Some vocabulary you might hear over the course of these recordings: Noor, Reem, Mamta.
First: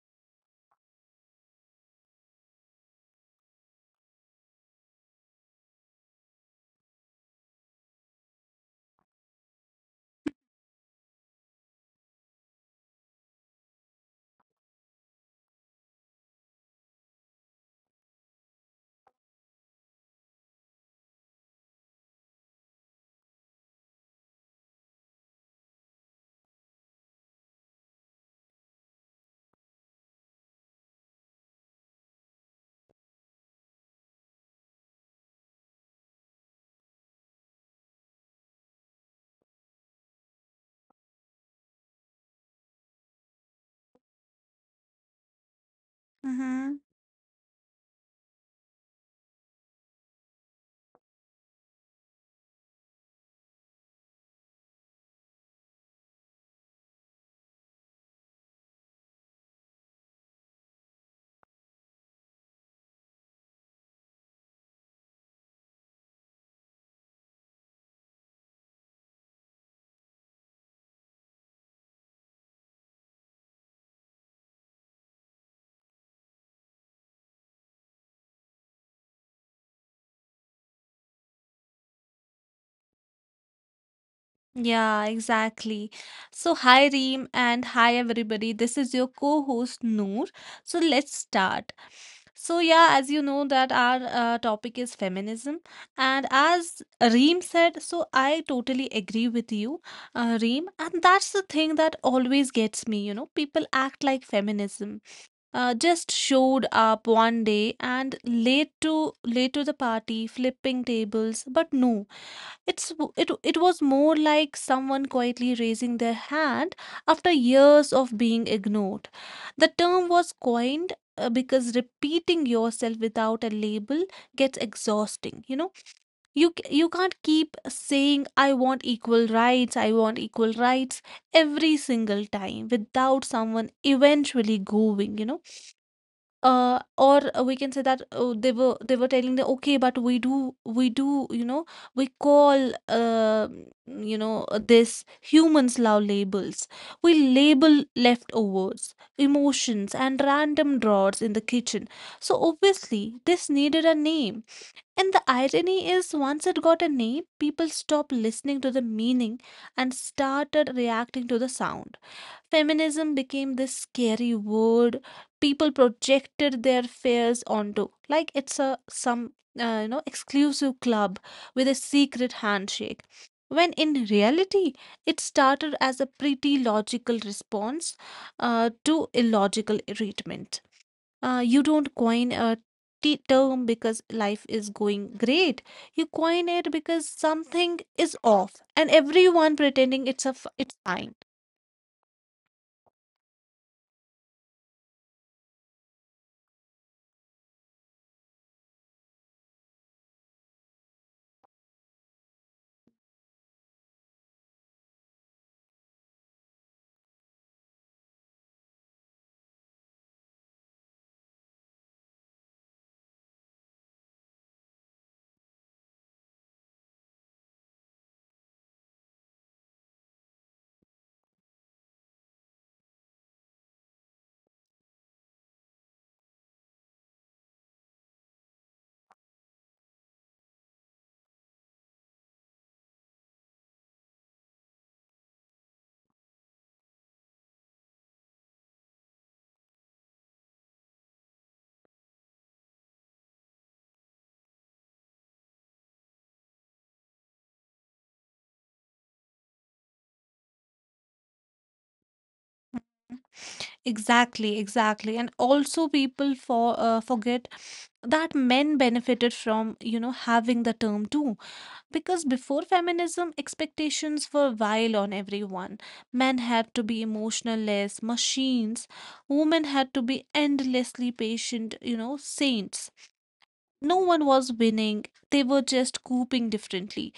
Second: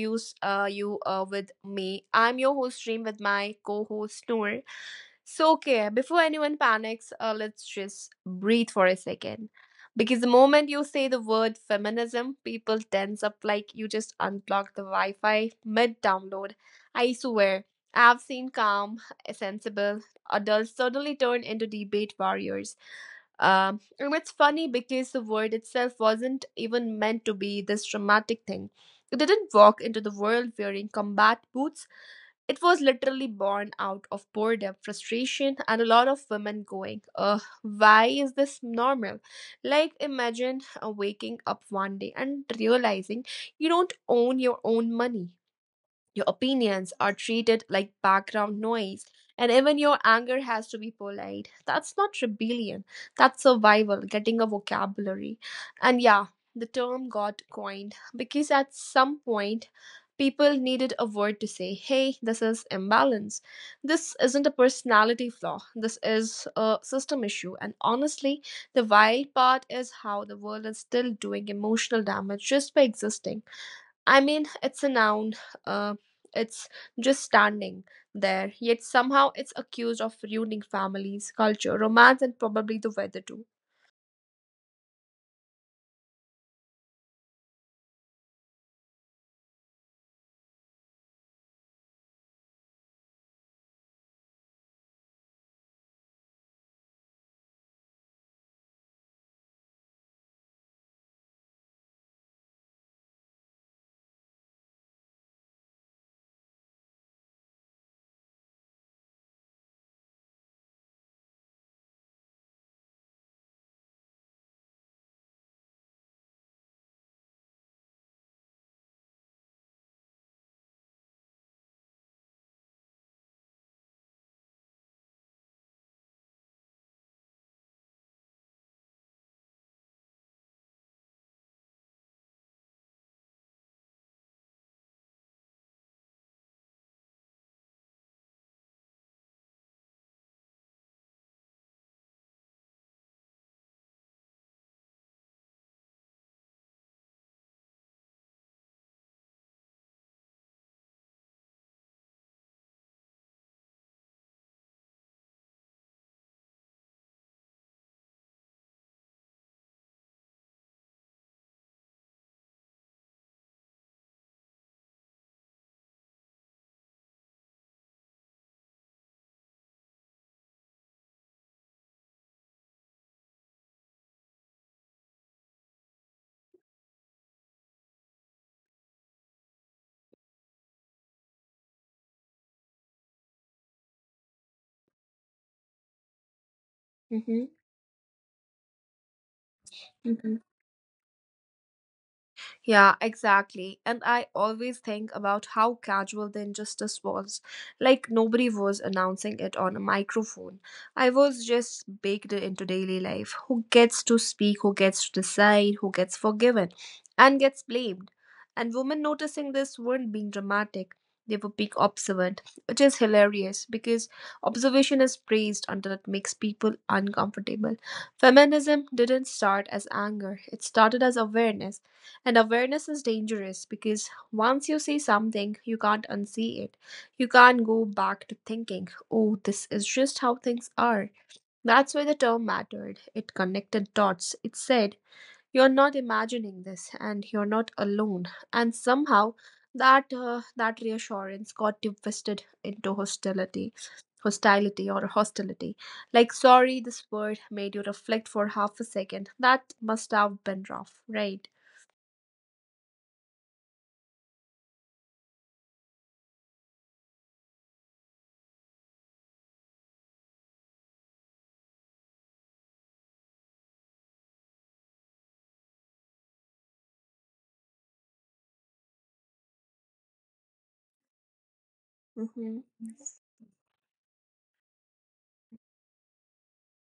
introduce you with me. I'm your host, Reem, with my co host, Noor. So, okay, before anyone panics, let's just breathe for a second. Because the moment you say the word feminism, people tense up like you just unplugged the Wi Fi mid download. I swear, I've seen calm, sensible, adults suddenly turned into debate warriors. And it's funny because the word itself wasn't even meant to be this dramatic thing. It didn't walk into the world wearing combat boots. It was literally born out of boredom, frustration, and a lot of women going, ugh, why is this normal? Like, imagine waking up one day and realizing you don't own your own money. Your Mm-hmm. opinions are treated like background noise, and even your anger has to be polite. That's not rebellion, that's survival, getting a vocabulary. And yeah, the term got coined because at some point, people needed a word to say, hey, this is imbalance. This isn't a personality flaw, this is a system issue. And honestly, the wild part is how the world is still doing emotional damage just by existing. I mean, it's a noun. Uh, it's just standing there, yet somehow it's accused of ruining families, culture, romance, and probably the weather too. Yeah, exactly. So, hi Reem and hi everybody. This is your co-host Noor. So, let's start. So, yeah, as you know that our topic is feminism, and as Reem said, so I totally agree with you, Reem, and that's the thing that always gets me, you know. People act like feminism just showed up one day and late to the party, flipping tables, but no. It was more like someone quietly raising their hand after years of being ignored. The term was coined because repeating yourself without a label gets exhausting. You know, you can't keep saying I want equal rights, I want equal rights every single time without someone eventually going, you know. Or we can say that, oh, they were telling the okay, but we do, you know, we call this humans love labels. We label leftovers, emotions, and random drawers in the kitchen. So obviously this needed a name. And the irony is, once it got a name, people stopped listening to the meaning and started reacting to the sound. Feminism became this scary word people projected their fears onto, like it's a some you know exclusive club with a secret handshake, when in reality it started as a pretty logical response to illogical treatment. You don't coin a term because life is going great. You coin it because Mm-hmm. something is off, and everyone pretending Mm-hmm. it's fine. Yeah, exactly. And I always think about how casual the injustice was. Like, nobody was announcing it on a microphone. I was just baked into daily life. Who gets to speak, who gets to decide, who gets forgiven, and gets blamed. And women noticing this weren't being dramatic. They were being observant, which is hilarious because observation is praised until it makes people uncomfortable. Feminism didn't start as anger, it started as awareness and awareness is dangerous because once you see something, you can't unsee it. You can't go back to thinking, oh, this is just how things are. That's why the term mattered. It connected dots. It said, you're not imagining this and you're not alone. And somehow, that reassurance got twisted into hostility, hostility or hostility. Like, sorry, this word made you reflect for half a second. That must have been rough, right? Exactly, exactly. And also people forget that men benefited from, you know, having the term too. Because before feminism, expectations were vile on everyone. Men had to be emotionless machines. Women had to be endlessly patient, you know, Mhm. saints. Mhm. No one was winning. They were just coping differently.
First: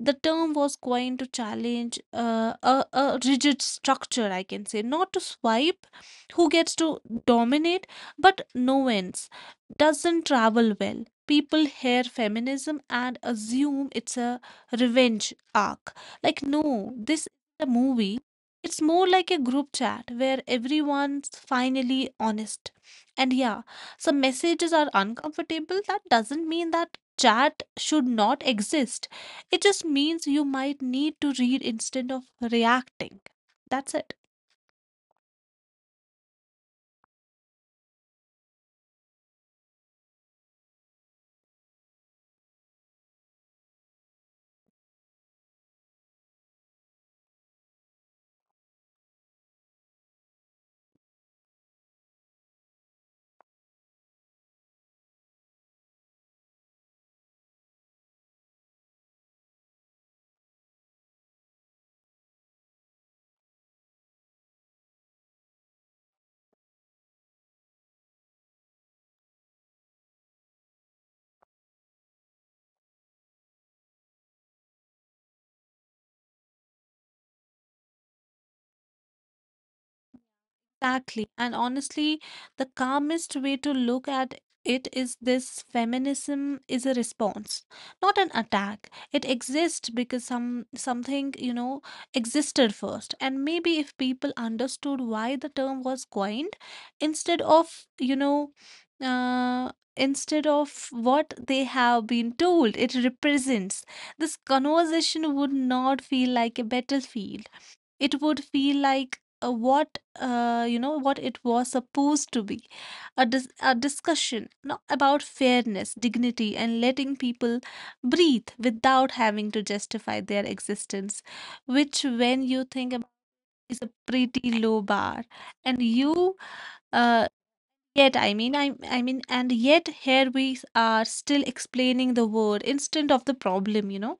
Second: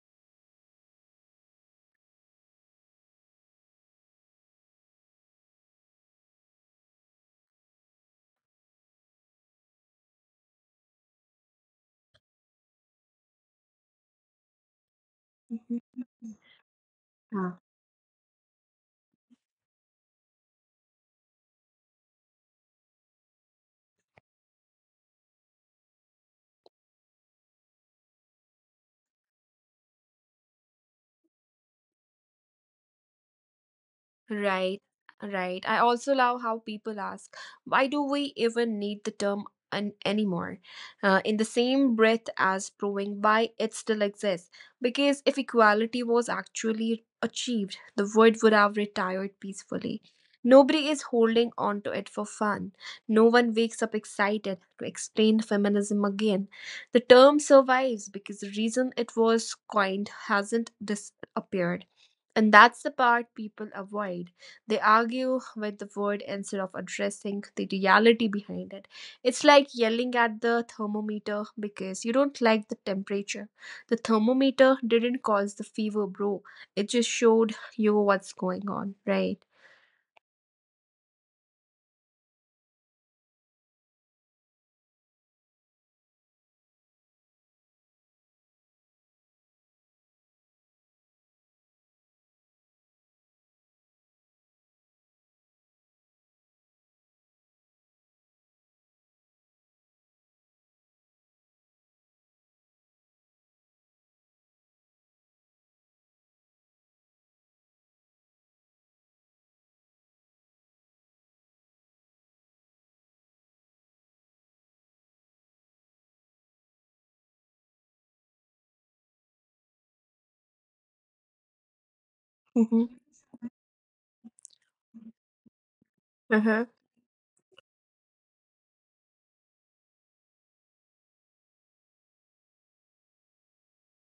The term was coined to challenge a rigid structure, I can say, not to swipe who gets to dominate, but no ends doesn't travel well. People hear feminism and assume it's a revenge Mhm. arc. Mhm. Like, no, this is Mhm. a movie. It's more like a group chat where everyone's finally honest. And yeah, some messages are uncomfortable. That doesn't mean that chat should not exist. It just means you might need to read instead of reacting. That's it. Right, right. I also love how people ask, why do we even need the term an anymore? In the same breath as proving why it still exists. Because if equality was actually achieved, the word would have retired peacefully. Nobody is holding on to it for fun. No one wakes up excited to explain feminism again. The term survives because the reason it was coined hasn't disappeared. And that's the part people avoid. They argue with the word instead of addressing the reality behind it. It's like yelling at the thermometer because you don't like the temperature. The thermometer didn't cause the fever, bro. It just showed you what's going on, right? Exactly. And honestly, the calmest way to look at it is this: feminism is a response, not an attack. It exists because some something, you know, existed first. And maybe if people understood why the term was coined, instead of, you know, instead of what they have been told it represents, this conversation would not feel like a battlefield. It would feel like what you know, what it was supposed to be: a, a discussion, no, about fairness, dignity, and letting people breathe without having to justify their existence, which, when you think about, Hmm. is a pretty low bar. And you Uh-huh. uh, yet I mean and yet here we are still explaining the word instead of the problem, you know.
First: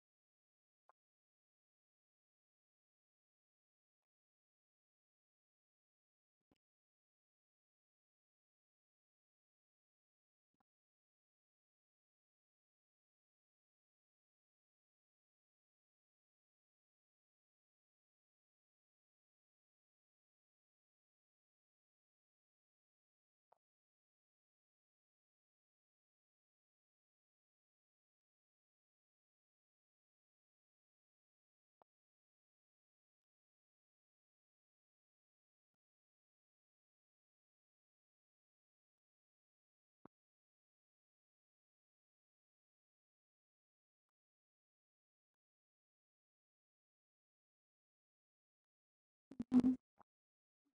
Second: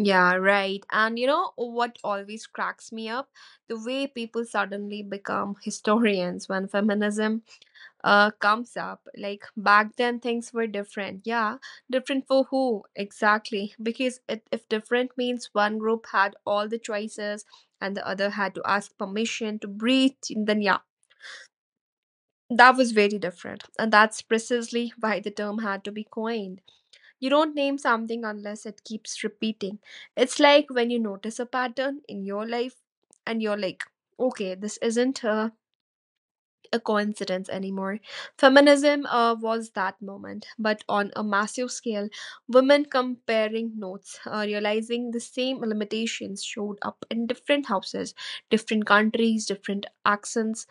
Yeah, right. And you know what always cracks me up? The way people suddenly become historians when feminism comes up. Like, back then, things were different. Yeah, different for who exactly? Because it, if different means one group had all the choices and the other had to ask permission to breathe, then yeah, that was very different. And that's precisely why the term had to be coined. You don't name something unless it keeps repeating. It's like when you notice a pattern in your life and you're like, okay, this isn't a coincidence anymore. Feminism was that moment, but on a massive scale, women comparing notes, realizing the same limitations showed up in different houses, different countries, different accents,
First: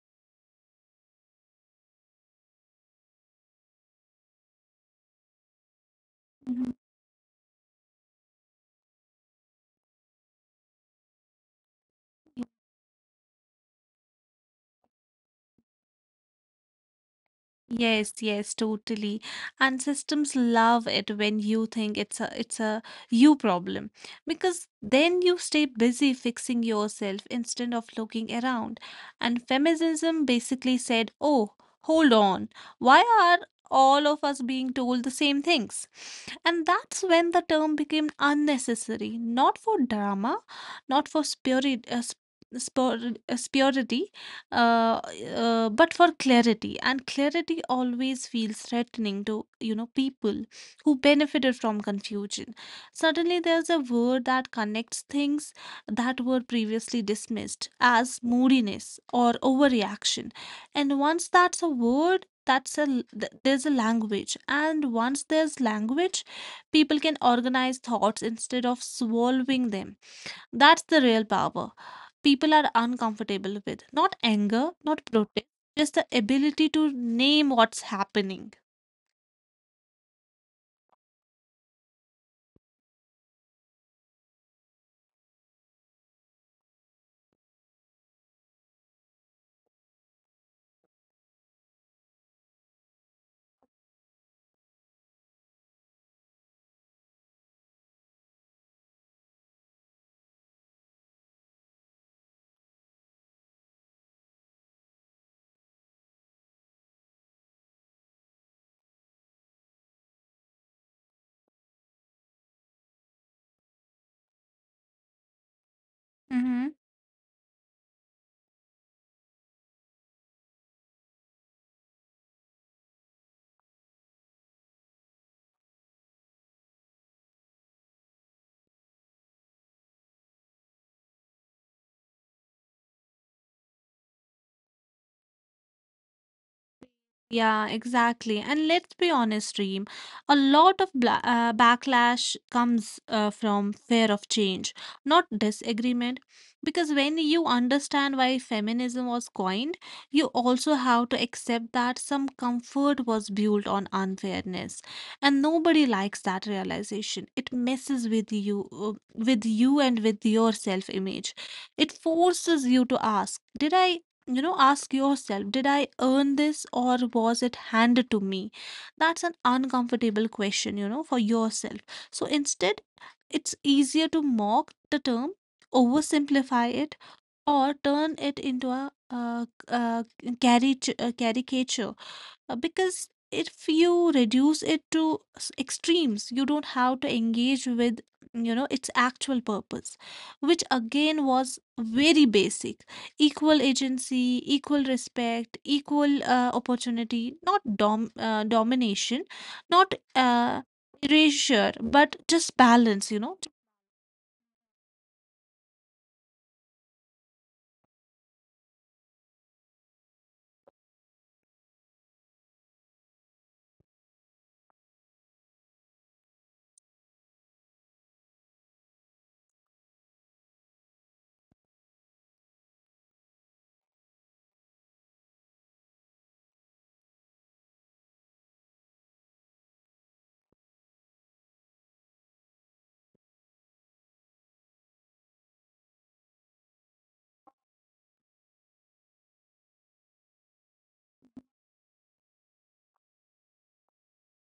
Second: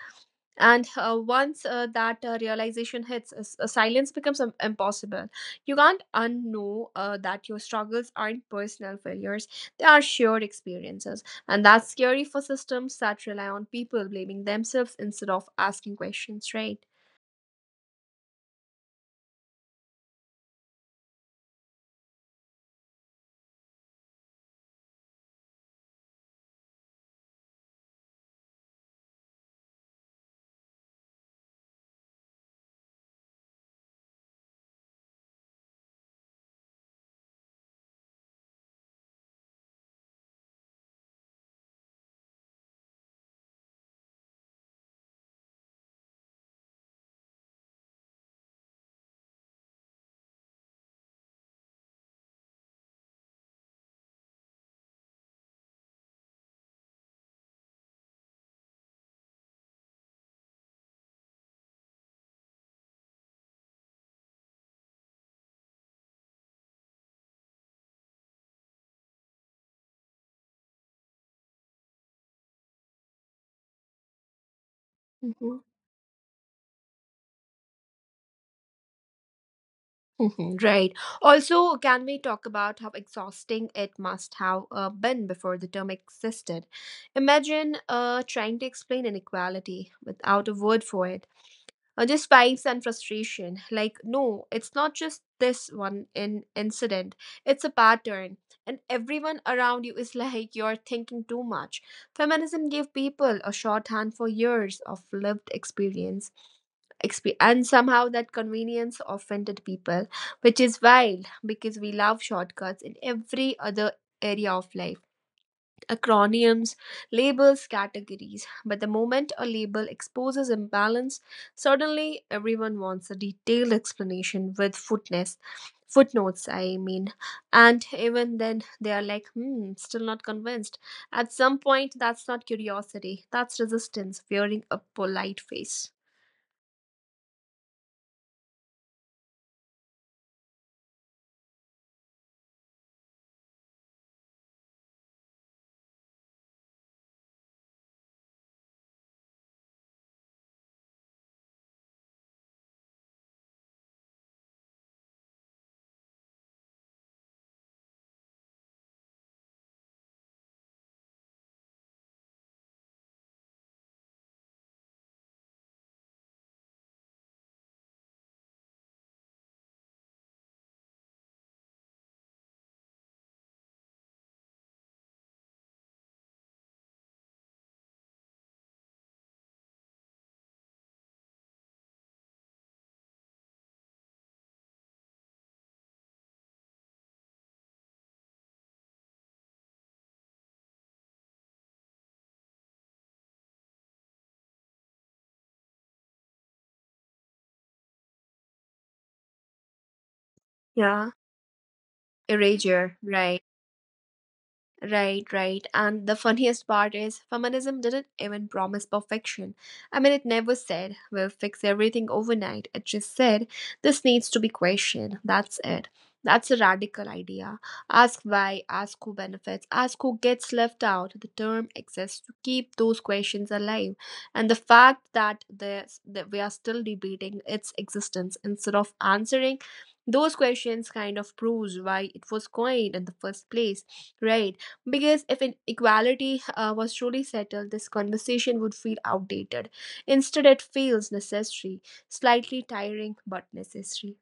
and once that realization hits, silence becomes impossible. You can't unknow that your struggles aren't personal failures, they are shared experiences. And that's scary for systems that rely on people blaming themselves instead of asking questions, right? Yes, yes, totally. And systems love it when you think it's a you problem, because then you stay busy fixing yourself instead of looking around. And feminism basically said, "Oh, hold on. Why are all of us being told the same things?" And that's when the term became unnecessary, not for drama, not for spurity, uh, but for clarity. And clarity always feels threatening to, you know, people who benefited from confusion. Suddenly there's a word that connects things that were previously dismissed as moodiness or overreaction. And once that's a word that's a l- th- there's a language, and once there's language, people can organize thoughts instead of swallowing them. That's the real power. People are uncomfortable with not anger, not protest, Hmm. just the ability to name what's happening. Hmm. Right. Also, can we talk about how exhausting it must have been before the term existed? Imagine trying to explain inequality without a word for it, the spikes and frustration. Like, no, it's not just this one in incident, it's a pattern, and everyone around you is like, you're thinking too much. Feminism gave people a shorthand for years of lived experience, and somehow that convenience offended people, which is wild because we love shortcuts in every other area of life. Acronyms, labels, categories. But the moment a label exposes imbalance, suddenly everyone wants a detailed explanation with footnotes. Footnotes, I mean. And even then, they are like, hmm, still not convinced. At some point, that's not curiosity, that's resistance, wearing a polite face. Yeah, exactly. And let's be honest, Reem, a lot of bla backlash comes from fear of change, not disagreement. Because when you understand why feminism was coined, you also have to accept that some comfort was built on unfairness. And nobody likes that realization. It messes with you, and with your self-image. It forces you to ask, did I you know, ask yourself, did I earn this or was it handed to me? That's an uncomfortable question, you know, for yourself. So instead, it's easier to mock the term, oversimplify it, or turn it into a caricature, because if you reduce it to extremes you don't have to engage with, you know, its actual purpose, which again was very basic: equal agency, equal respect, equal opportunity, not domination, not Yeah, erasure, but just erasure, balance, you know. right. Right, right. And the funniest part is, feminism didn't even promise perfection. I mean, it never said, we'll fix everything overnight. It just said, this needs to be questioned. That's it. That's a radical idea. Ask why, ask who benefits, ask who gets left out. The term exists to keep those questions alive. And the fact that, there's, that we are still debating its existence instead of answering those questions kind of proves why it was coined in the first place, right? Because if inequality was truly settled, this conversation would feel outdated. Instead, it feels necessary, slightly tiring, but necessary.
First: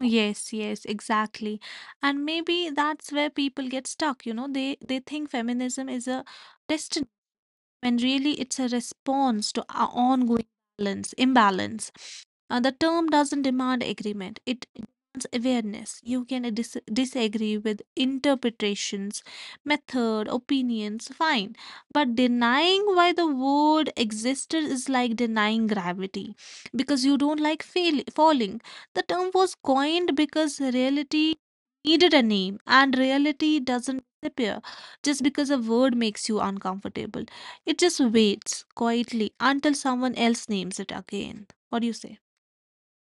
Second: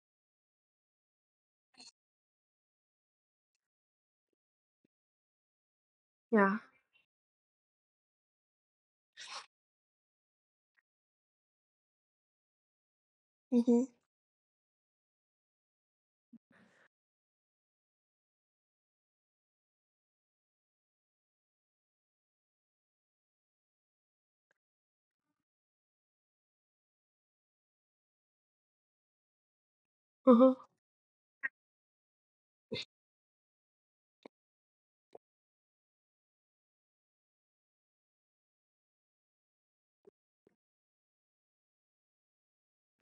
Yes, yes, exactly. And maybe that's where people get stuck, you know. They think feminism is a Yeah. destiny, when really it's a response to our ongoing imbalance. The term doesn't demand Hmm. agreement, it demands awareness. You can disagree with interpretations, method, opinions, fine. But denying why the word existed is like denying gravity because you don't like falling. The term was coined Huh. because reality needed a name, and reality doesn't disappear just because a word makes you uncomfortable. It just waits quietly until someone else names it again. What do you say?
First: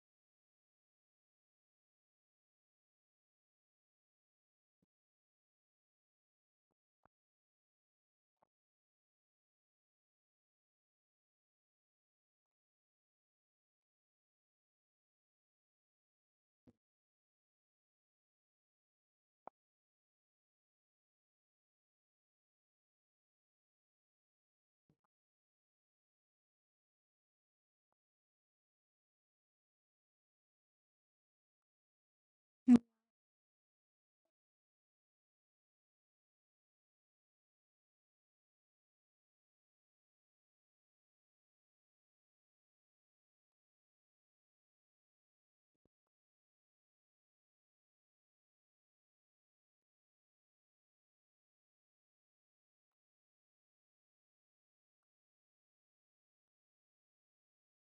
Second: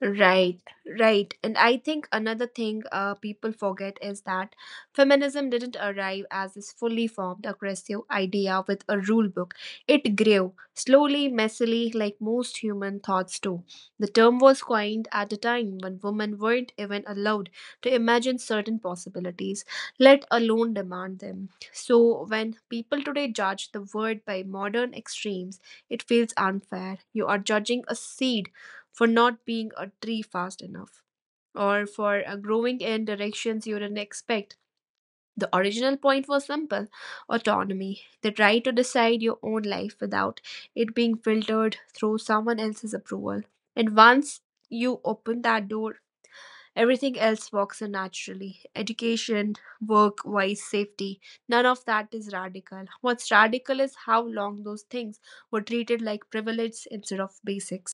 Right, right. And I think another thing people forget is that feminism didn't arrive as this fully formed, aggressive idea with a rule book. It grew slowly, messily, like most human thoughts do. The term was coined at a time when women weren't even allowed to imagine certain possibilities, let alone demand them. So when people today judge the word by modern extremes, it feels unfair. You are judging a seed for not being a tree fast enough, or for growing in directions you didn't expect. The original point was simple: autonomy, the right to decide your own life without it being filtered through someone else's approval. And once you open that door, everything else walks in naturally: education, work, wise safety. None of that is radical. What's radical is how long those things were treated like privilege instead of basics.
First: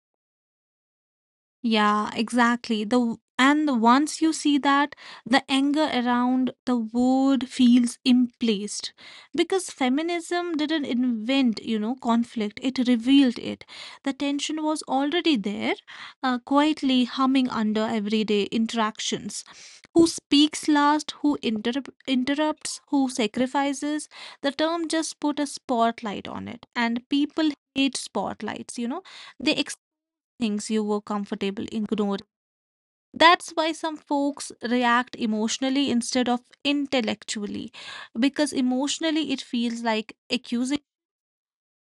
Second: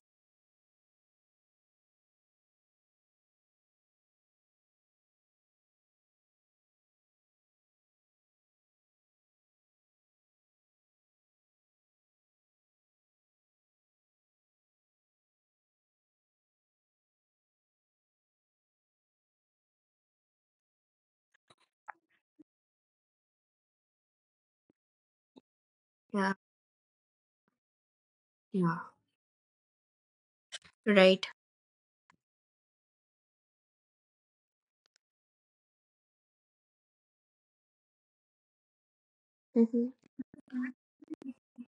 Yeah, exactly. The w- and the- Once you see that, the anger around the word feels implaced, because feminism didn't invent, you know, conflict. It revealed it. The tension was already there, quietly humming under everyday interactions. Who speaks last? Who interrupts? Who sacrifices? The term just put a spotlight Yeah. on it, and people hate spotlights. Yeah. You know, they things you were Right. comfortable ignoring. That's why some folks react emotionally instead of intellectually, because emotionally it feels Mhm. like accusing,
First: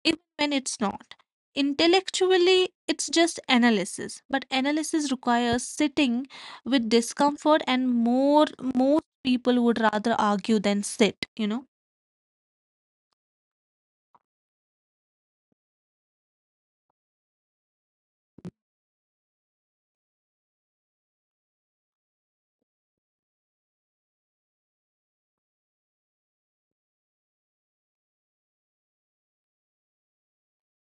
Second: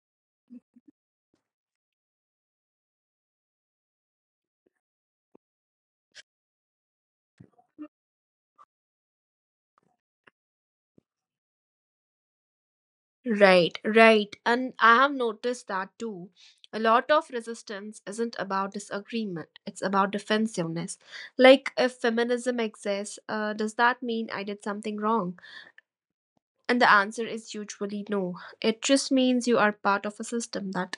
even when it's not. Intellectually, it's just analysis, but analysis requires sitting with discomfort, and more most people would rather argue than sit. You know. Right, right. And I have noticed that too. A lot of resistance isn't about disagreement, it's about defensiveness. Like, if feminism exists, does that mean I did something wrong? And the answer is usually no. It just means you are part of a system that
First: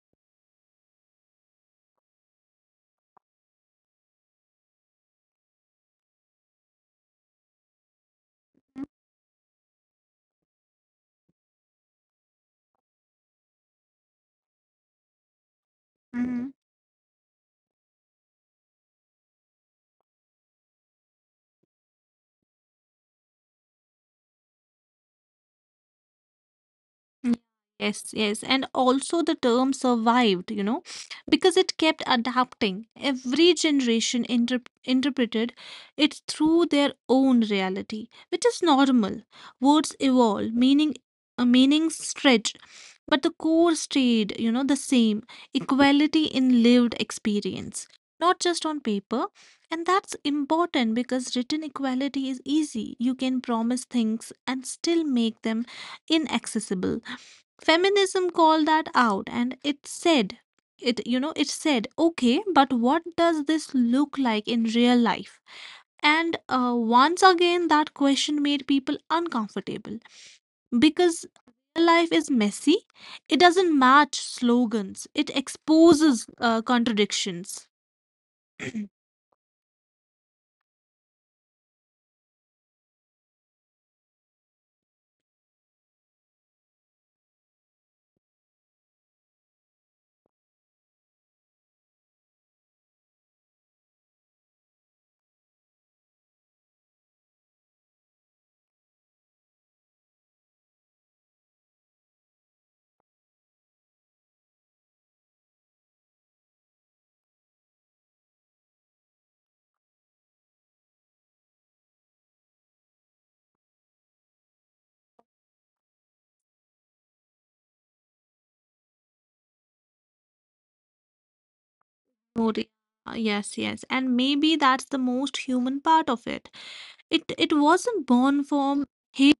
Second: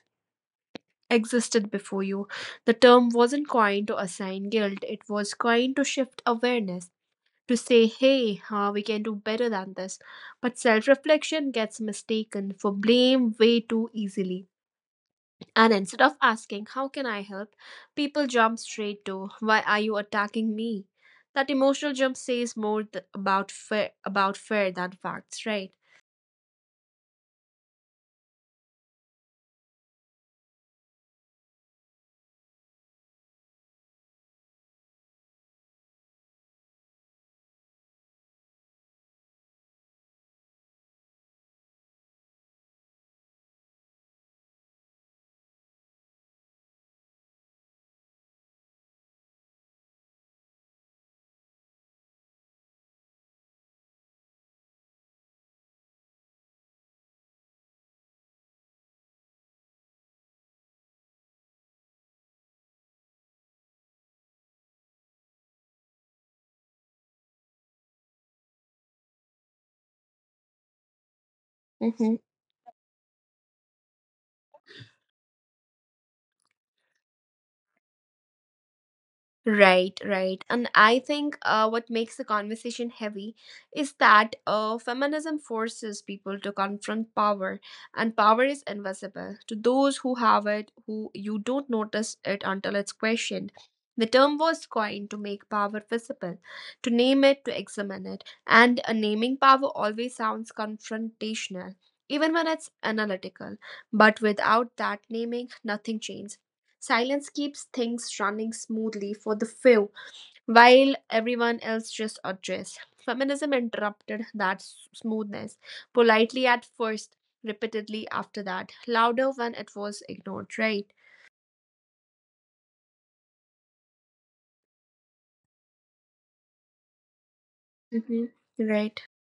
existed before you. The term wasn't coined to assign guilt, it was coined to shift awareness. To say, hey, we can do better than this. But self reflection gets mistaken for blame way too easily. And instead of Mhm. asking, how can I help? People jump straight to, why are you attacking me? That emotional jump says more about fear than facts, right? Mm, yes, yes. And also the term survived, you know, because it kept adapting. Every generation interpreted it through their own reality, which is normal. Words evolve, meaning meanings stretch, but the core stayed, you know, the same. Equality in lived experience, not just on paper. And that's important because written equality is easy. You can promise things and still make them inaccessible. Feminism called that out, and it said, it, you know, it said, okay, but what does this look like in real life? And once again that question made people uncomfortable, because real life is messy. It doesn't match slogans, it exposes contradictions. Right, right. And I think what makes the conversation heavy is that feminism forces people to confront power, and power is invisible. To those who have it, who you don't notice it until it's questioned. The term was coined to make power visible, to name it, to examine it. And naming power always sounds confrontational, even when it's analytical. But without that naming, nothing changes. Silence keeps things running smoothly for the few, while everyone else just adjusts. Feminism interrupted that smoothness, politely at first, repeatedly after that, louder when it was ignored, right? Moria. Yes, yes. And maybe that's the most human part of it. It wasn't born Mm-hmm. from Right. hate,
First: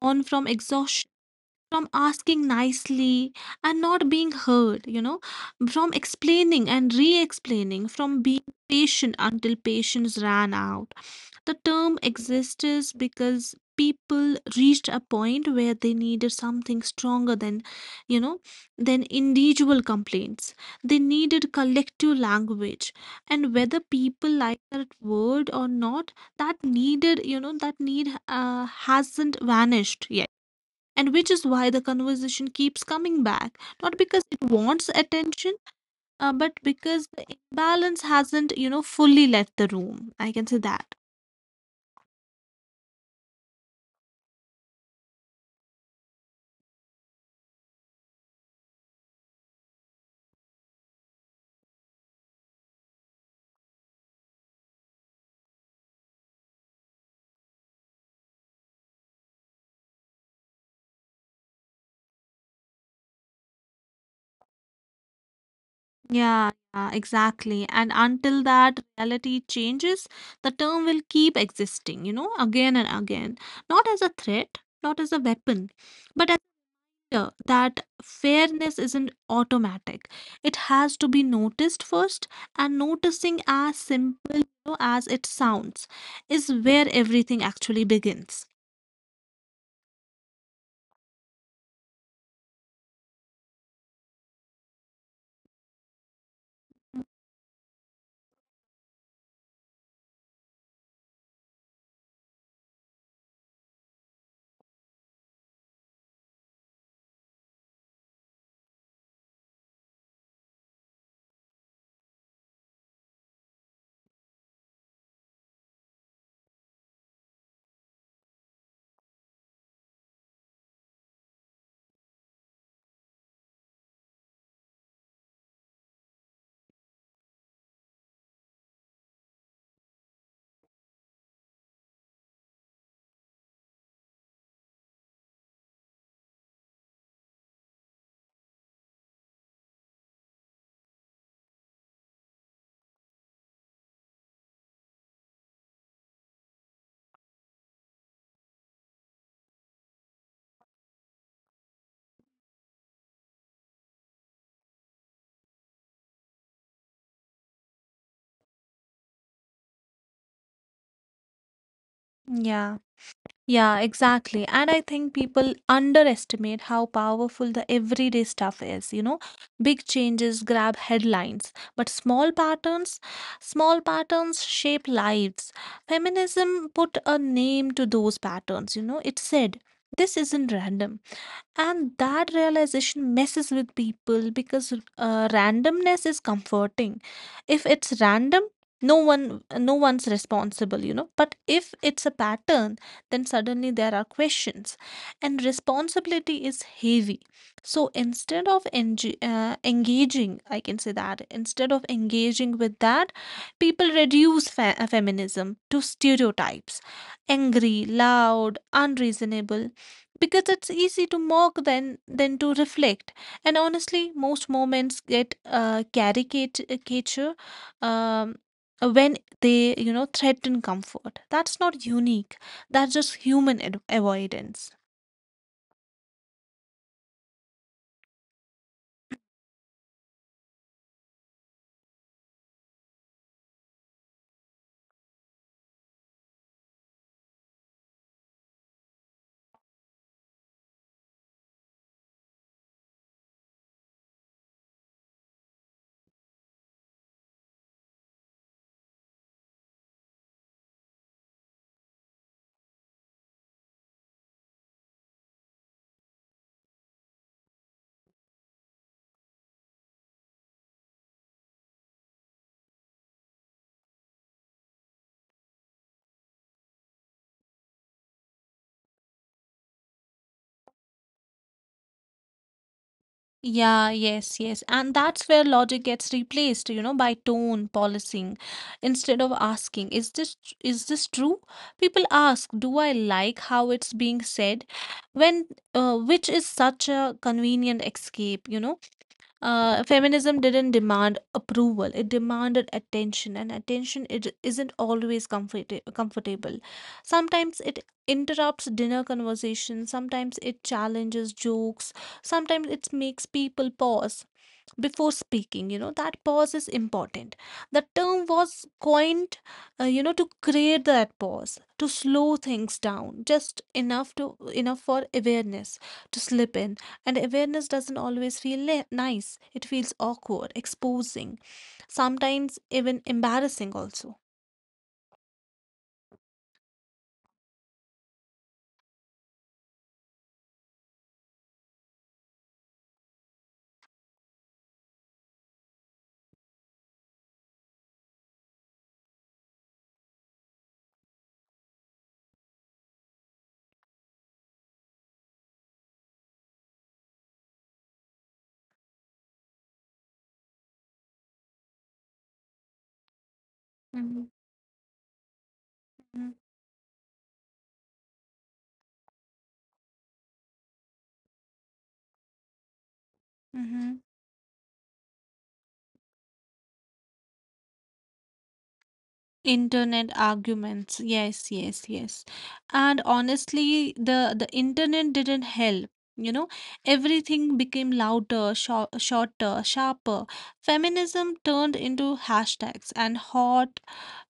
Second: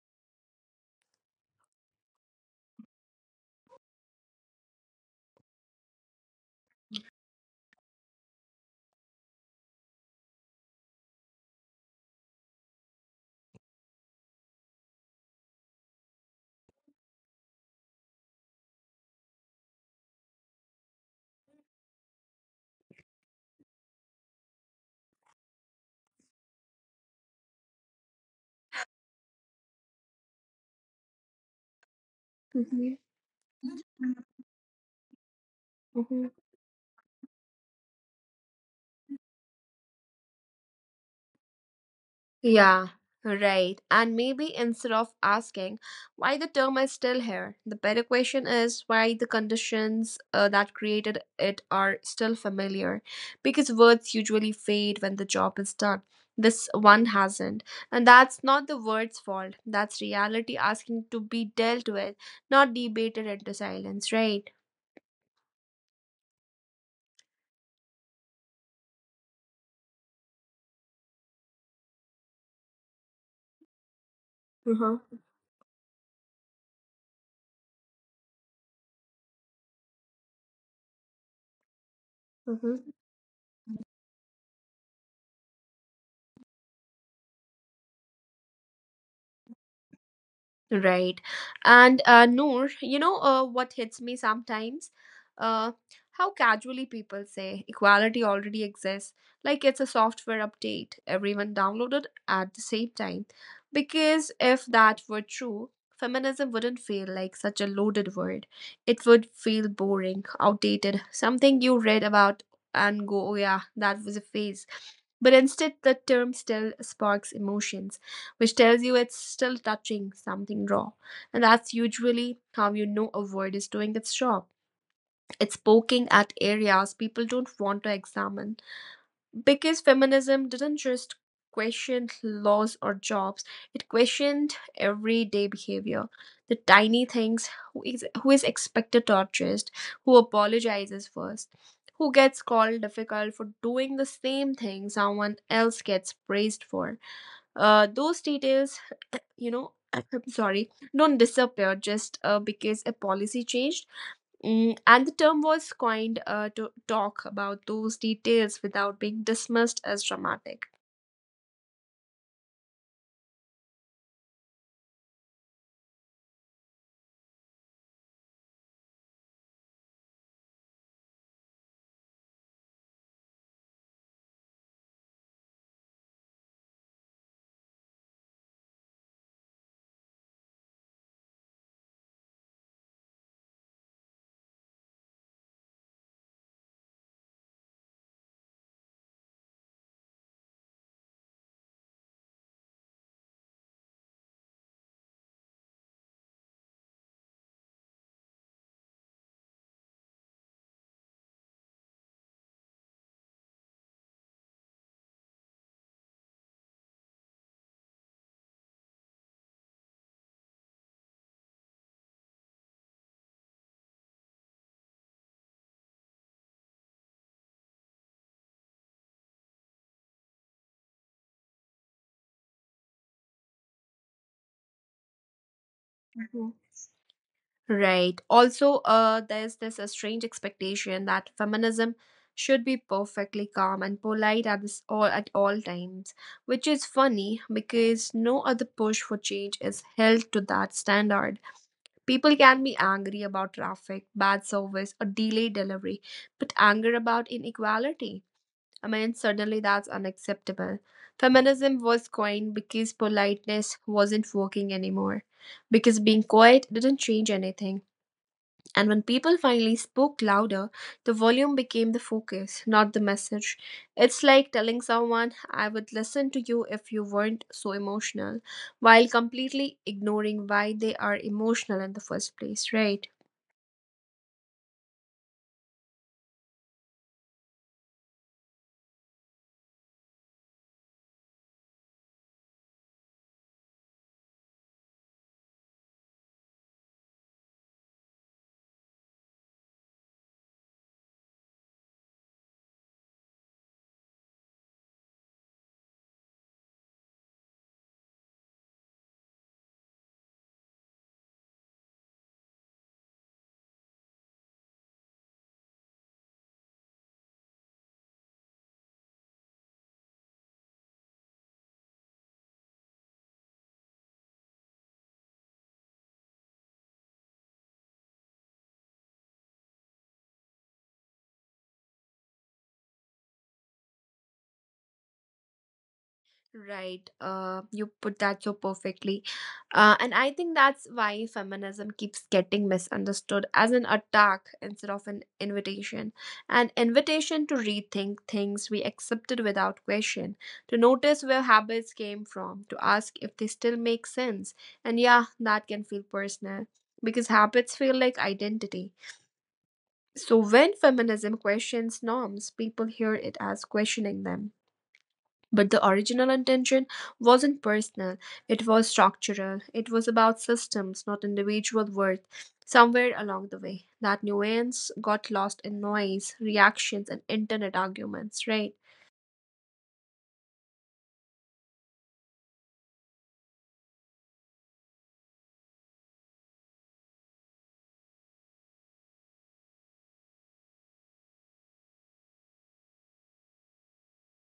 born from exhaustion, from asking nicely and not being heard, you know, from explaining and re-explaining, from being patient until patience ran out. The term exists because people reached a point where they needed something stronger than, you know, than individual complaints. They needed collective language. And whether people like that word or not, that need hasn't vanished yet. And which is why the conversation Mm-hmm. keeps coming back, not because it wants attention, but because the imbalance hasn't, you know, fully left the room. I can say that. Yeah, right. And maybe instead of asking why the term is still here, the better question is why the conditions that created it are still familiar. Because words usually fade when the job is done. This one hasn't. And that's not the word's fault. That's reality asking to be dealt with, not debated into silence, right? Yeah, yeah, exactly. And until that reality changes, the term will keep existing, you know, again and again. Not as a threat, Uh-huh. not as a weapon, but as a fear that fairness isn't automatic. It has to be noticed first, and noticing, as simple, you know, as it sounds, is where everything actually begins. Right. And Noor, you know what hits me sometimes? Uh, how casually people say equality already exists, like it's a software update, everyone downloaded at the same time. Because if that were true, feminism wouldn't feel like such a loaded word. It would feel boring, outdated, something you read about and go, oh yeah, that was a phase. But instead, the term still sparks emotions, which tells you it's still touching something raw. And that's usually how you know a word is doing its job. It's poking at areas people don't want to examine, because feminism didn't just question laws or jobs, it questioned everyday behavior, the tiny things. Who is, who is expected to adjust, who apologizes first, who gets called difficult for doing the same thing someone else gets praised for, those details you know I'm sorry don't disappear just because a policy changed. Mm, and the term was coined to talk about those details without being dismissed as dramatic. Yeah, yeah, exactly. And I think people underestimate how powerful the everyday stuff is, you know. Big changes grab headlines, but small patterns shape lives. Feminism put a name to those patterns, you know. It said, this isn't random. And that realization messes with people because randomness is comforting. If it's random, no one's responsible, you know. But if it's a pattern, then suddenly there are questions, and responsibility is heavy. So instead of enj engaging, I can say, that instead of engaging with that, people reduce feminism to stereotypes, angry, loud, unreasonable, because it's easy to mock than to reflect. And honestly, most moments get caricature um, when they, you know, threaten comfort. That's not unique, that's just human avoidance. Mhm. Right. Also, there's this a strange expectation that feminism should be perfectly calm and polite at all times, which is funny because no other push for change is held to that standard. People can be angry about traffic, bad service, or delayed delivery, but anger about inequality. I mean, suddenly that's unacceptable. Feminism was coined because politeness wasn't working anymore, because being quiet didn't change anything and when people finally spoke louder, the volume became the focus, not the message. It's like telling someone, I would listen to you if you weren't so emotional, while completely ignoring why they are emotional in the first place, right? Yeah, yes, yes. And that's where logic gets replaced, you know, by tone policing. Instead of asking, is this true? People ask, do I like how it's being said? When which is such a convenient escape, you know? Feminism didn't demand approval, it demanded attention, and attention it isn't always comfortable. Sometimes it interrupts dinner conversations, sometimes it challenges jokes, sometimes it makes people pause before speaking. You know, that pause is important. The term was coined, you know, to create that pause, to slow things down just enough for awareness to slip in. And awareness doesn't always feel nice, it feels awkward, exposing, sometimes even embarrassing also. Right. You put that so perfectly. And I think that's why feminism keeps getting misunderstood as an attack instead of an invitation. An invitation to rethink things we accepted without question, to notice where habits came from, to ask if they still make sense. And yeah, that can feel personal because habits feel like identity. So when feminism questions norms, people hear it as Mm-hmm. questioning them. But the Mm-hmm. original intention wasn't personal, it was structural. It was about systems, not individual worth. Somewhere along the Mm-hmm. way, that nuance got lost in noise, reactions, and internet arguments, right? Internet arguments. Yes, yes, yes. And honestly, the internet didn't help. You know, everything became louder, shorter, sharper. Feminism turned into hashtags and hot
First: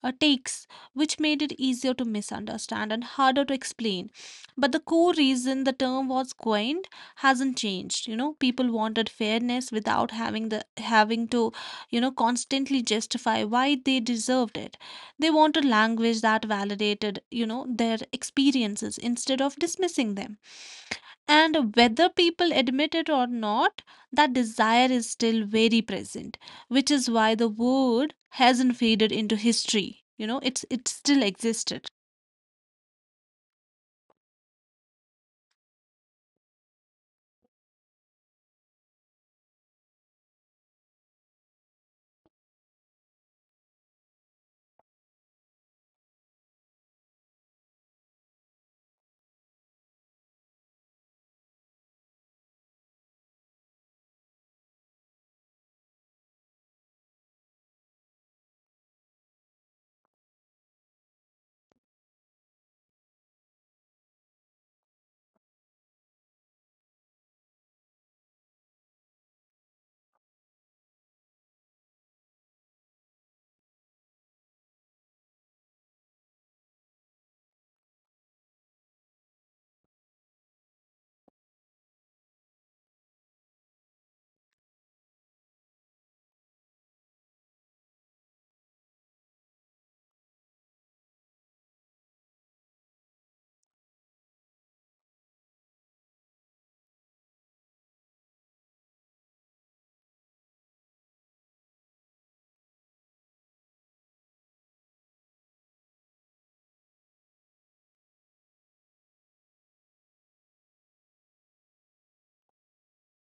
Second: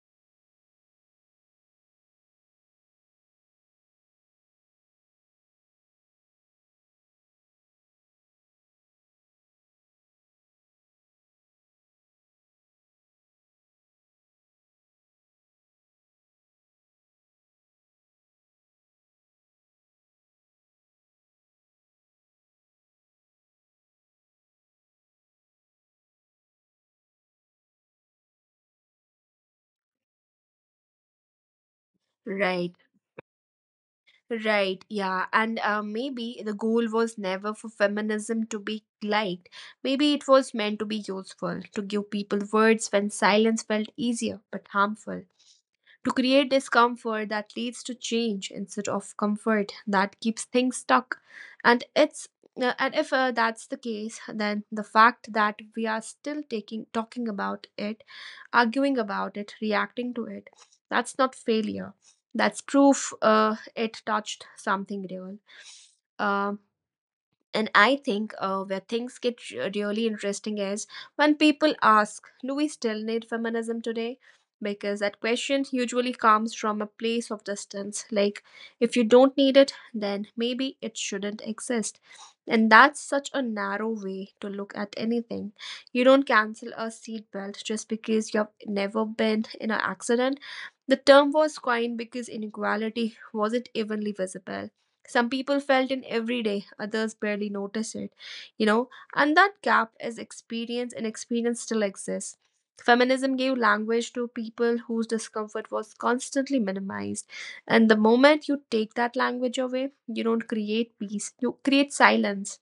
takes, which made it easier to misunderstand and harder to explain. But the core reason the term was coined hasn't changed. You know, people wanted fairness without having to, you know, constantly justify why they deserved it. They want a language that validated, you know, their experiences instead of dismissing them. And whether people admit it or not, that desire is still very present, which is why the word hasn't faded into history. You know, it still existed. Right. Right, yeah, and maybe the goal was never for feminism to be liked. Maybe it was meant to be useful, to give people words when silence felt easier but harmful, to create discomfort that leads to change instead of comfort that keeps things stuck. And it's and if that's the case, then the fact that we are still taking talking about it, arguing about it, reacting to it, that's not failure that's proof it touched something real. Um and I think where things get really interesting is when people ask, do we still need feminism today? Because that question usually comes from a place of distance. Like, if you don't need it, then maybe it shouldn't exist. And that's such a narrow way to look at anything. You don't cancel a seatbelt just because you've never been in an accident. The term was coined because inequality wasn't evenly visible, some people felt in every day, others barely notice it, you know, and that gap is experience, and experience still exists. Feminism gave language to people whose discomfort was constantly minimized. And the moment you take that language away, you don't create peace, you create silence.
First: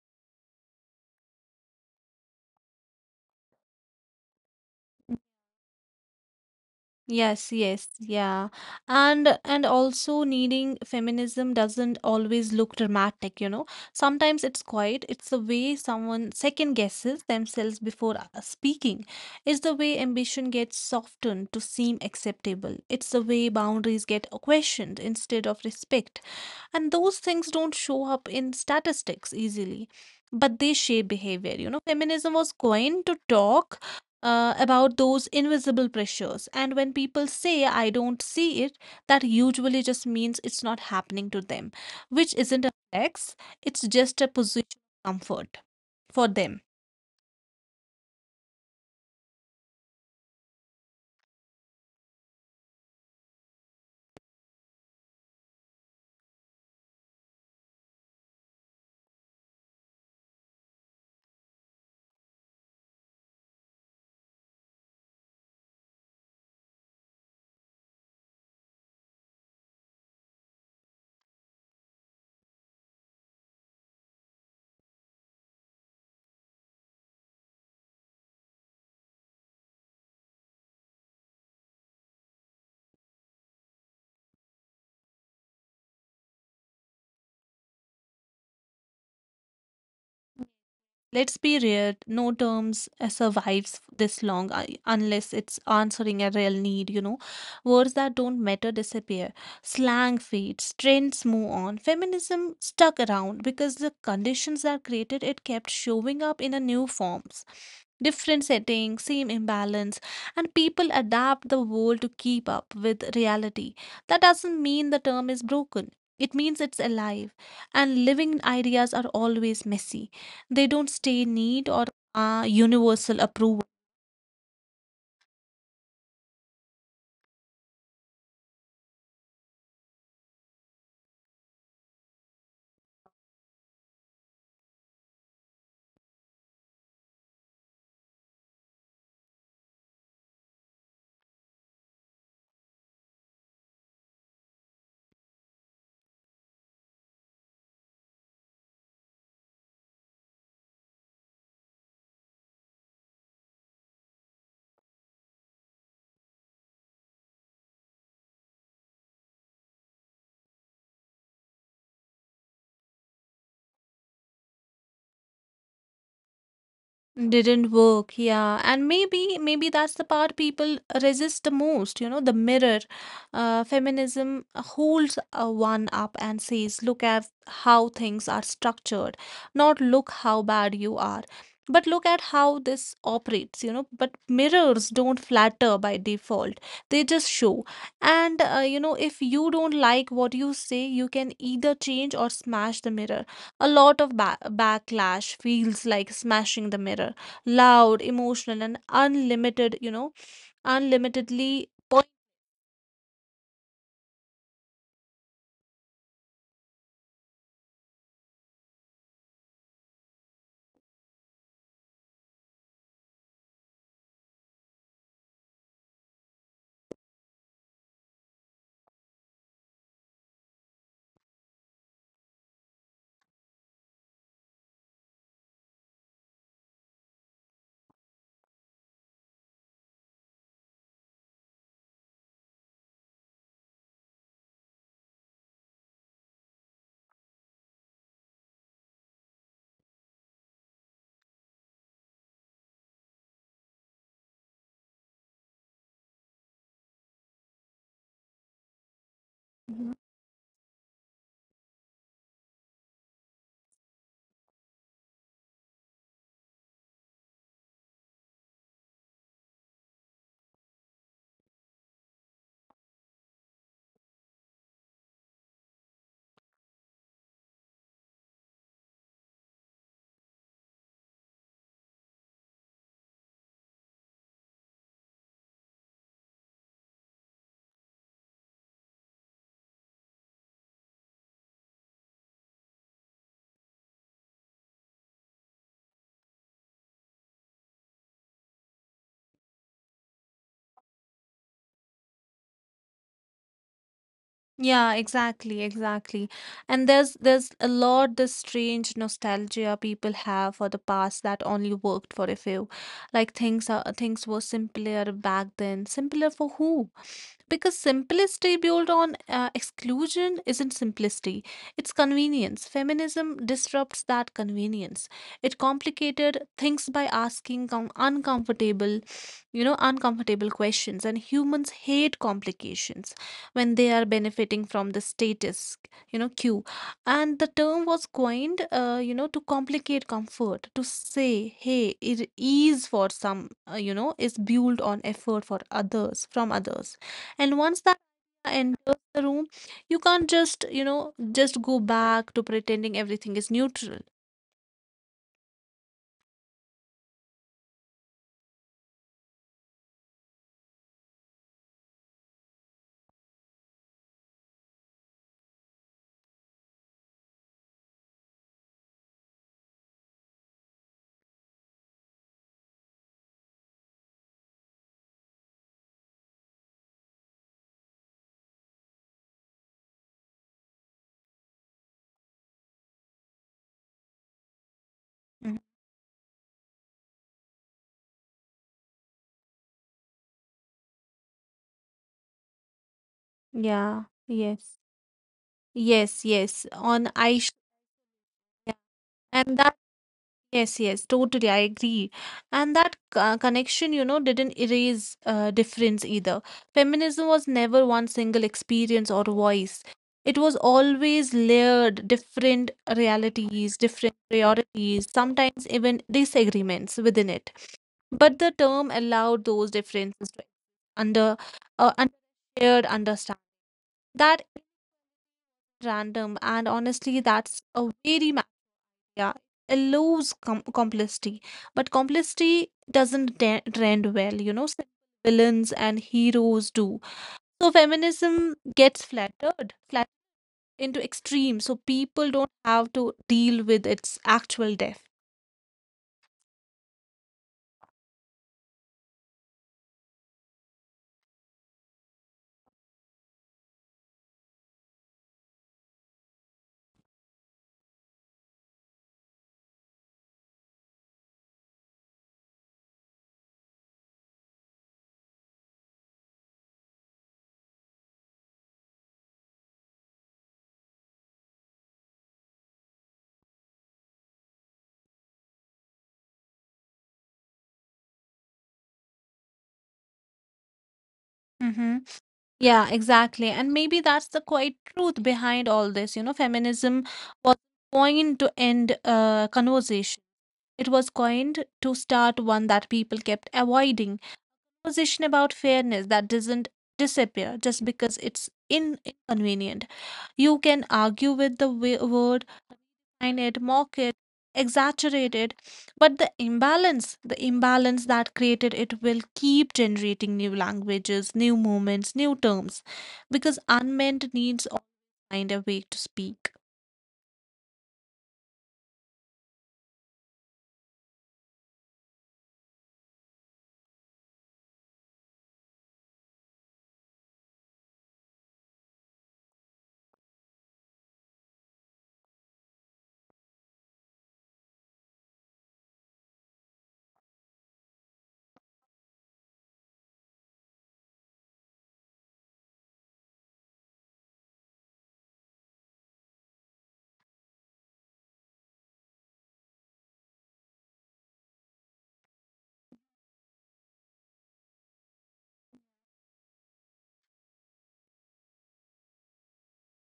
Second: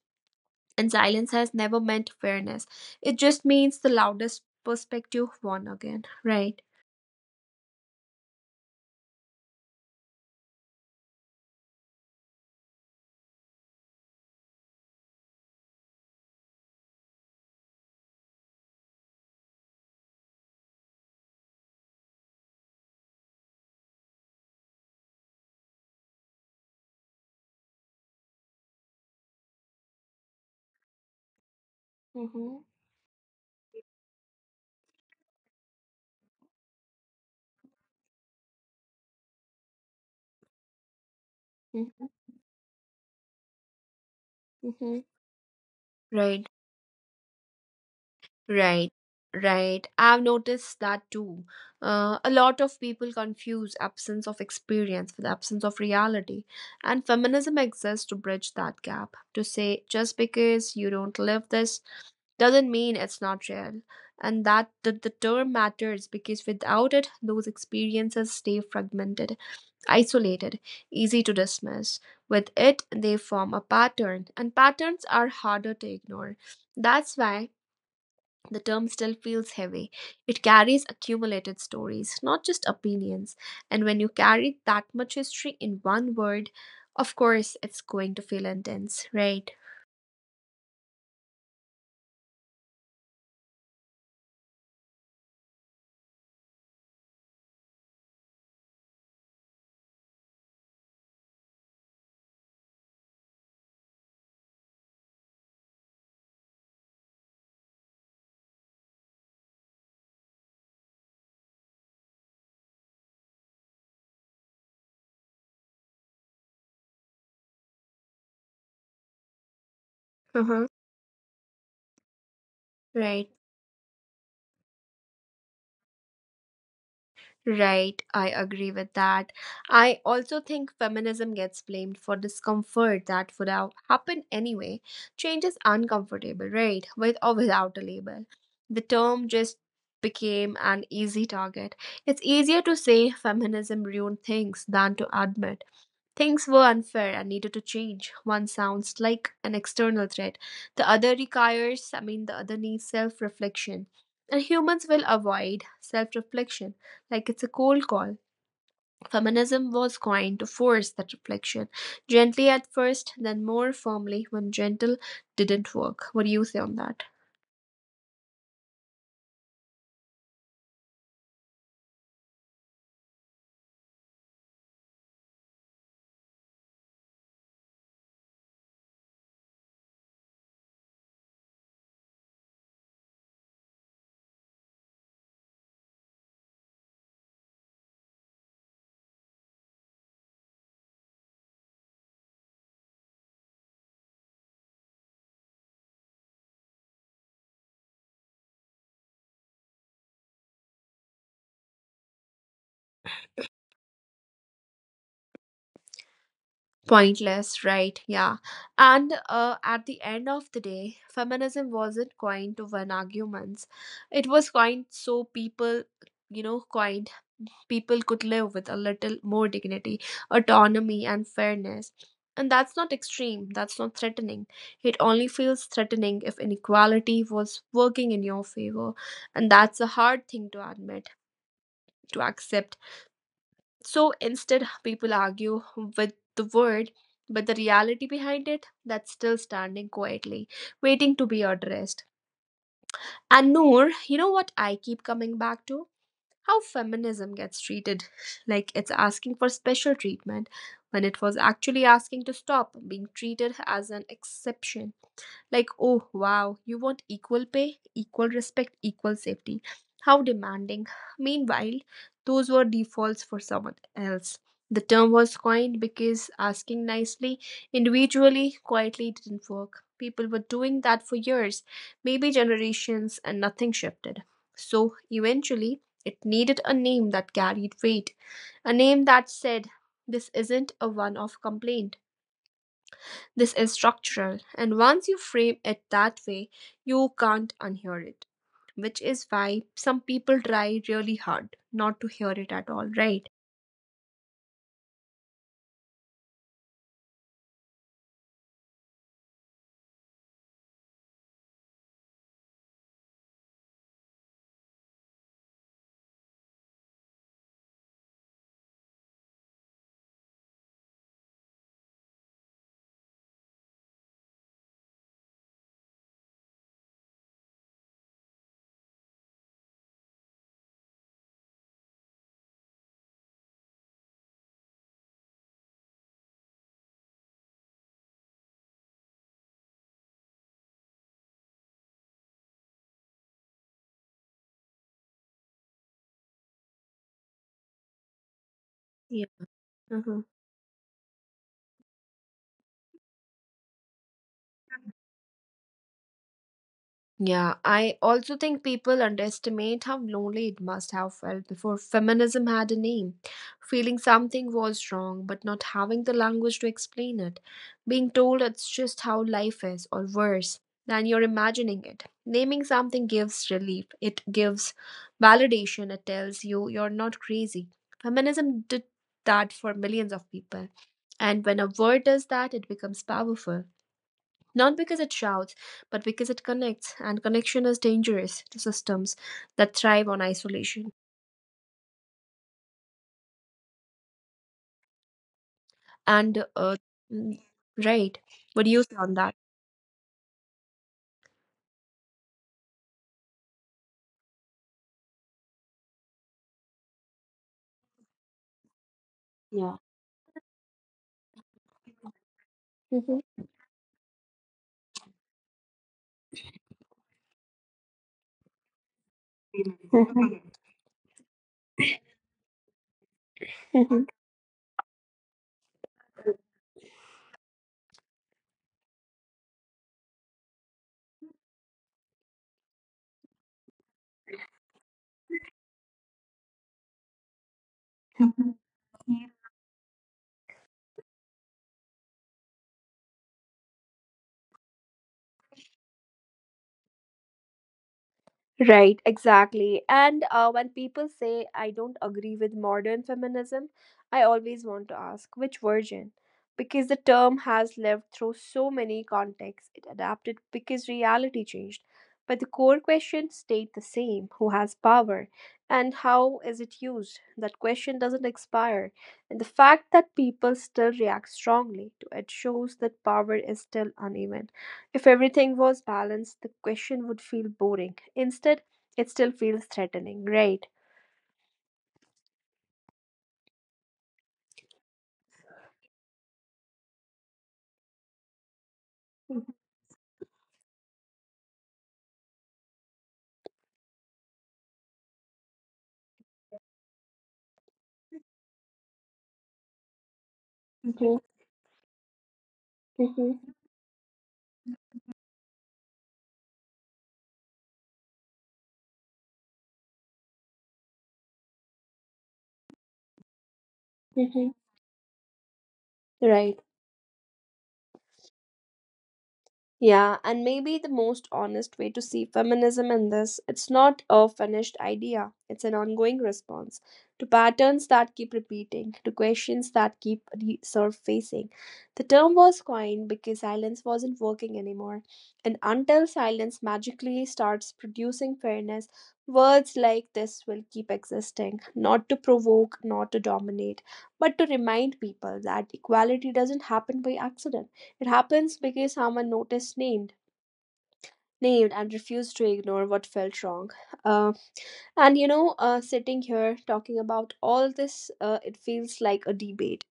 And silence has never meant fairness, it just means the loudest perspective won again, right? Yes, yes, yeah. And also, needing feminism doesn't always look dramatic, you know. Sometimes it's quiet. It's the way someone second guesses themselves before speaking. It's the way ambition gets softened to seem acceptable. It's the way boundaries get questioned instead of respect. And those things don't show up in statistics easily, but they shape behavior. You know, feminism was Mm-hmm. coined to talk about those invisible pressures. And when people say, I don't see it, that usually just means it's not happening to them, Mm-hmm. which isn't a flex, it's just a position Mhm. of comfort for Right. them. Right, right. I've noticed that too. A lot of people confuse absence of experience with absence of reality, and feminism exists to bridge that gap. To say just because you don't live this doesn't mean it's not real, and that the term matters because without it, those experiences stay fragmented, isolated, easy to dismiss. With it, they form a pattern, and patterns are harder to ignore. That's why the term still feels heavy. It carries accumulated stories, not just opinions. And when you carry that much history in one word, of course, it's going to feel intense, right? Let's be real, no terms survives this long unless it's answering a real need, you know. Words that don't matter disappear, slang fades, trends move on. Feminism stuck around because the conditions that created it kept showing up in a new forms, different settings, same imbalance, and people adapt the world to keep up with reality. That doesn't mean the term is broken. It means it's alive, and living ideas are always messy. They Uh-huh. don't stay neat or universal Right. approval. Right, I agree with that. I also think feminism gets blamed for discomfort that would have happened anyway. Change is uncomfortable, right? With or without a label. The term just became an easy target. It's easier to say feminism ruined things than to admit things were unfair and needed to change. One sounds like an external threat. The other requires, I mean, the other needs self reflection. And humans will avoid self reflection like it's a cold call. Feminism was coined to force that reflection, gently at first, then more firmly when gentle didn't work. What do you say on that? Didn't work, yeah. And maybe that's the part people resist the most, you know, the mirror. Feminism holds one up and says, look at how things are structured, not look how bad you are. But look at how this operates, you know. But mirrors don't flatter by default. They just show. And you know, if you don't like what you say, you can either change or smash the mirror. A lot of backlash feels like smashing the mirror. Loud, emotional, and unlimited, you know, unlimitedly. Point. Pointless, right? Yeah. And at the end of the day, feminism wasn't coined to win arguments. It was coined so people, you know, coined people could live with a little more dignity, autonomy, and fairness. And that's not extreme, that's not threatening. It only feels threatening if inequality was working in your favor. And that's a hard thing to admit, to accept, so instead, people argue with the word, but the reality behind it that's still standing quietly, waiting to be addressed. And Noor, you know what I keep coming back to? How feminism gets treated like it's asking for special treatment when it was actually asking to stop being treated as an exception. Like, oh wow, you want equal pay, equal respect, equal safety. How demanding. Meanwhile, those were defaults for someone else. The term was coined because asking nicely, individually, quietly didn't work. People were doing that for years, maybe generations, and nothing shifted. So eventually, it needed a name that carried weight, a name that said, this isn't a one off complaint. This is structural, and once you frame it that way, you can't unhear it, which is why some people try really hard not to hear it at all, right? Yeah, exactly, exactly. And there's a lot, this strange nostalgia people have for the past that only worked for a few. Like things were simpler back then. Simpler for who? Because simplicity built on exclusion isn't simplicity, it's convenience. Feminism disrupts that convenience. It complicated things by asking uncomfortable, you know, uncomfortable questions. And humans hate complications when they are benefiting from the status, you know, quo. And the term was coined, you know, to complicate comfort, to say, hey, it ease for some, you know, is built on effort for others, from others, and once that idea enters the room, Yeah. you can't Mhm. just, just go back to pretending everything is neutral. Yeah, I also think people underestimate how lonely it must have felt before feminism had a name. Feeling something was wrong, but not having the language to explain it. Being told it's just how life is, or worse than you're imagining it. Naming something gives relief, it gives validation, it tells you you're not crazy. Feminism did that for millions of people. And when a word does that, it becomes powerful. Not because it Mhm. shouts, but because it connects, and connection is dangerous to systems that thrive on isolation. yeah yes yes yes And uh, on I mm, right, what do you say on And that? that, yes, totally, I agree. And that, connection, you know, didn't erase difference either. Feminism was never one single experience or voice, it was always layered, different Mhm. realities, different priorities, sometimes even disagreements within it. But the term allowed those differences to under under shared understanding. That is random, and honestly, that's a yeah. It allows complicity, but complicity doesn't trend well. You know, some villains and heroes do. So feminism Mhm. gets flattered, flattered into extremes, so people don't have to deal with its actual depth. Right, exactly. And when people say I don't agree with modern feminism, I always want to ask which version? Because the term has lived through so many contexts, it adapted because reality changed. But the core question stayed the same, who has power and how is it used? That question doesn't expire. And the fact that people still react strongly to it shows that power is still uneven. If everything was balanced, the question would feel boring. Instead, it still feels threatening, right? Mm-hmm. Yeah, exactly. And maybe that's the quiet truth behind all this. You know, feminism was coined to end a Mhm, conversation. It was coined to start one that people kept avoiding. Position about fairness that doesn't disappear just because it's inconvenient. You can argue mhm, with the word, it, mhm, mock it, exaggerate it. But the imbalance that created it will keep generating new languages, new movements, new terms, because unmet needs mhm. all find a way to speak. Right. Yeah, and maybe the most honest way to see feminism in this, it's not a finished idea. It's an ongoing response to patterns that keep repeating, to questions that keep resurfacing. The term was coined because silence wasn't working anymore. And until silence magically starts producing fairness, words like this will keep existing, not to provoke, not to dominate, but to remind people that equality doesn't happen by accident. It happens because someone noticed, named and refused to ignore what felt wrong. Uh, and you know, sitting here talking about all this, it feels like a debate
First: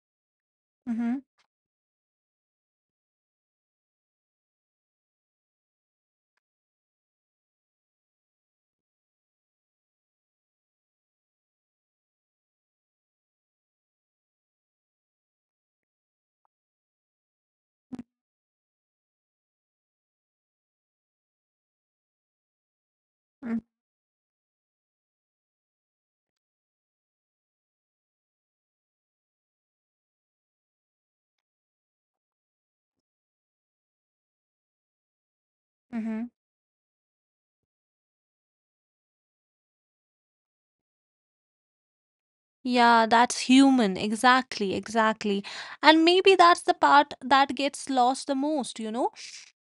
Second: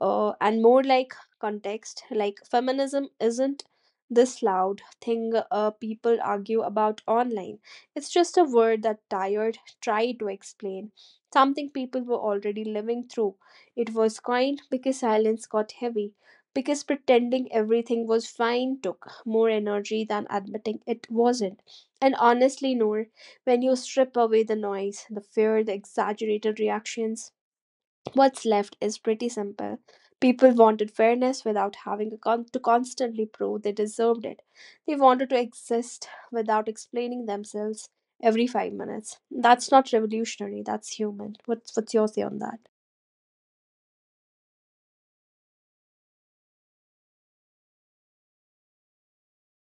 and more like Mm-hmm. context, like feminism isn't this loud thing people argue about online, it's just a word that tired tried to explain something people were already living through. It was coined because silence got heavy, because pretending everything was fine took more energy than admitting it wasn't. And honestly, Noor, when you strip away the noise, the fear, the exaggerated reactions, what's left is pretty simple. People wanted fairness without having to constantly prove they deserved it. They wanted to exist Mm-hmm. without explaining themselves every 5 minutes. That's not revolutionary, that's human. What's your say on that? Yeah, that's human. Exactly, exactly. And maybe that's the part that gets lost the most, you know?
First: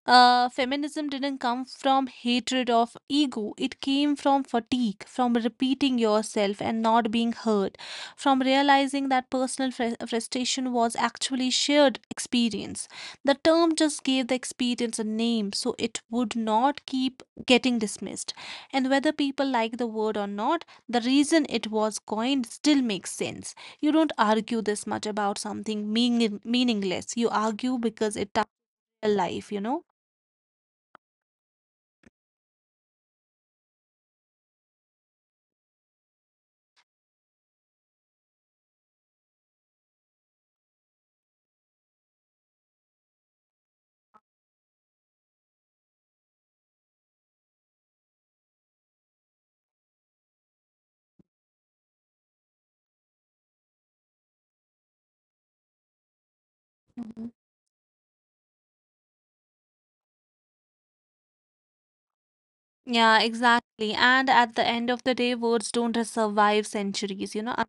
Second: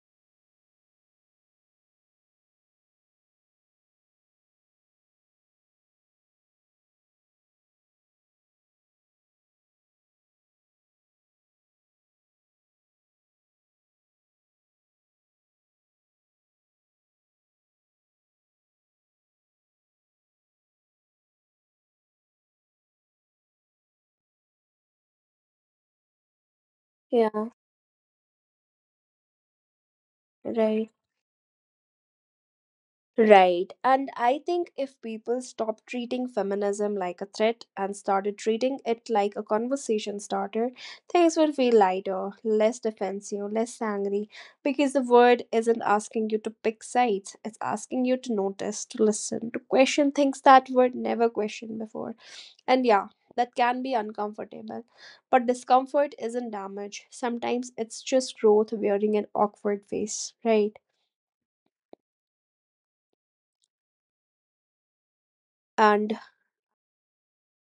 Feminism didn't come from hatred of ego. It came from fatigue, from repeating yourself and not being heard, from realizing that personal frustration was actually shared experience. The term just gave the experience a name so it would not keep getting dismissed. And whether people like the word or not, the reason it was coined still makes sense. You don't argue this much about something meaningless. You Yeah, argue because it touched your life, you know? right. Right. And I think if people stopped treating feminism like a threat and started treating it like a conversation starter, things would feel lighter, less defensive, less angry, because the word isn't asking you to pick sides. It's asking you to notice, to listen, to question things that were never questioned before. And yeah, that can be uncomfortable. But discomfort isn't damage. Mhm. Sometimes it's just growth wearing an awkward face, right? Yeah, exactly. And at the end of the day, words don't And just survive centuries, you know, un-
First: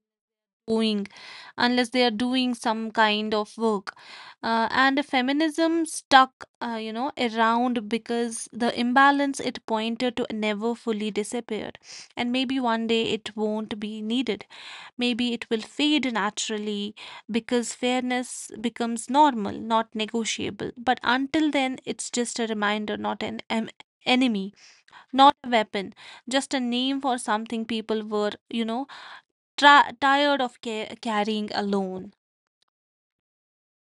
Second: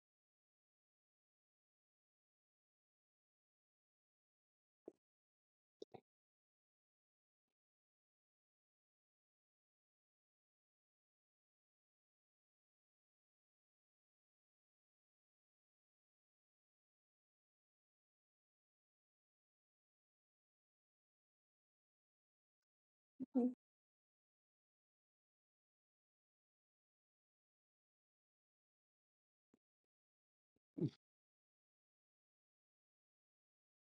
doing unless they are doing some kind of work. And feminism stuck, you know, around because the imbalance it pointed to never fully disappeared. And maybe one day it won't be needed. Maybe it will fade naturally because fairness becomes normal, not negotiable. But until then, it's just a reminder, not an Mhm. Enemy. Not a weapon, just a name for something people were, you know, tired of carrying alone.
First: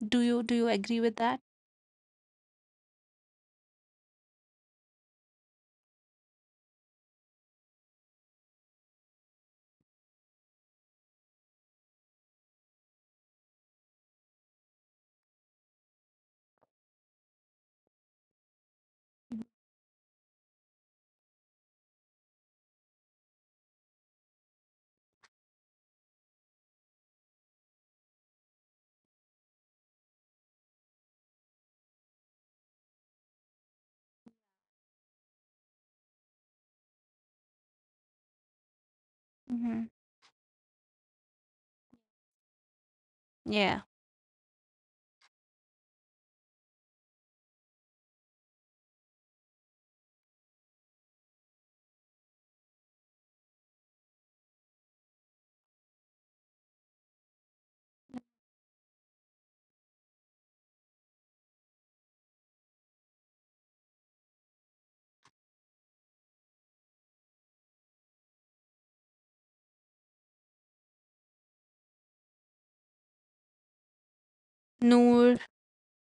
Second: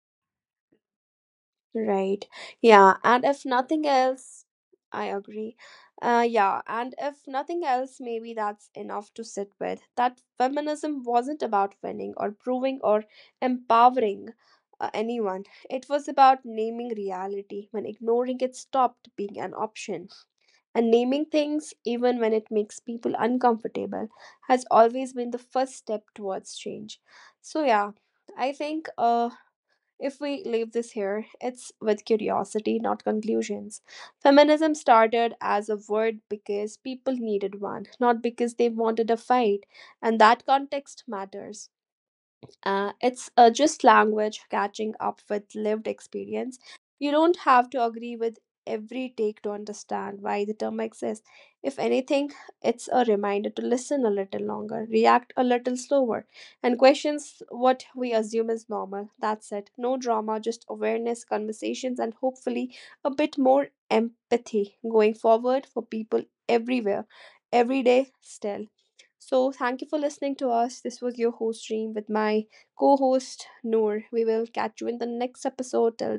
Do you agree with that? Right. Yeah. And if nothing else, I agree. Yeah. And if nothing else, maybe that's enough to sit with. That feminism wasn't about winning or proving or empowering anyone, it was about naming reality when ignoring it stopped being an option. And naming things, even when it makes people uncomfortable, has always been the first step towards change. So, yeah. I think if we leave this here, it's with curiosity, not conclusions. Feminism started as a word because people needed one, not because they wanted a fight, Hmm. and that context matters. It's Yeah. just language catching up with lived experience. You don't have to agree with every take to understand why the term exists. If anything, it's a reminder to listen a little longer, react a little slower, and questions what we assume is normal. That's it. No drama, just awareness, conversations, and hopefully a bit more empathy going forward for people everywhere, every day still. So, thank you for listening to us. This was your host, Dream, with my co host Noor. We will catch you in the Noor, next episode. Till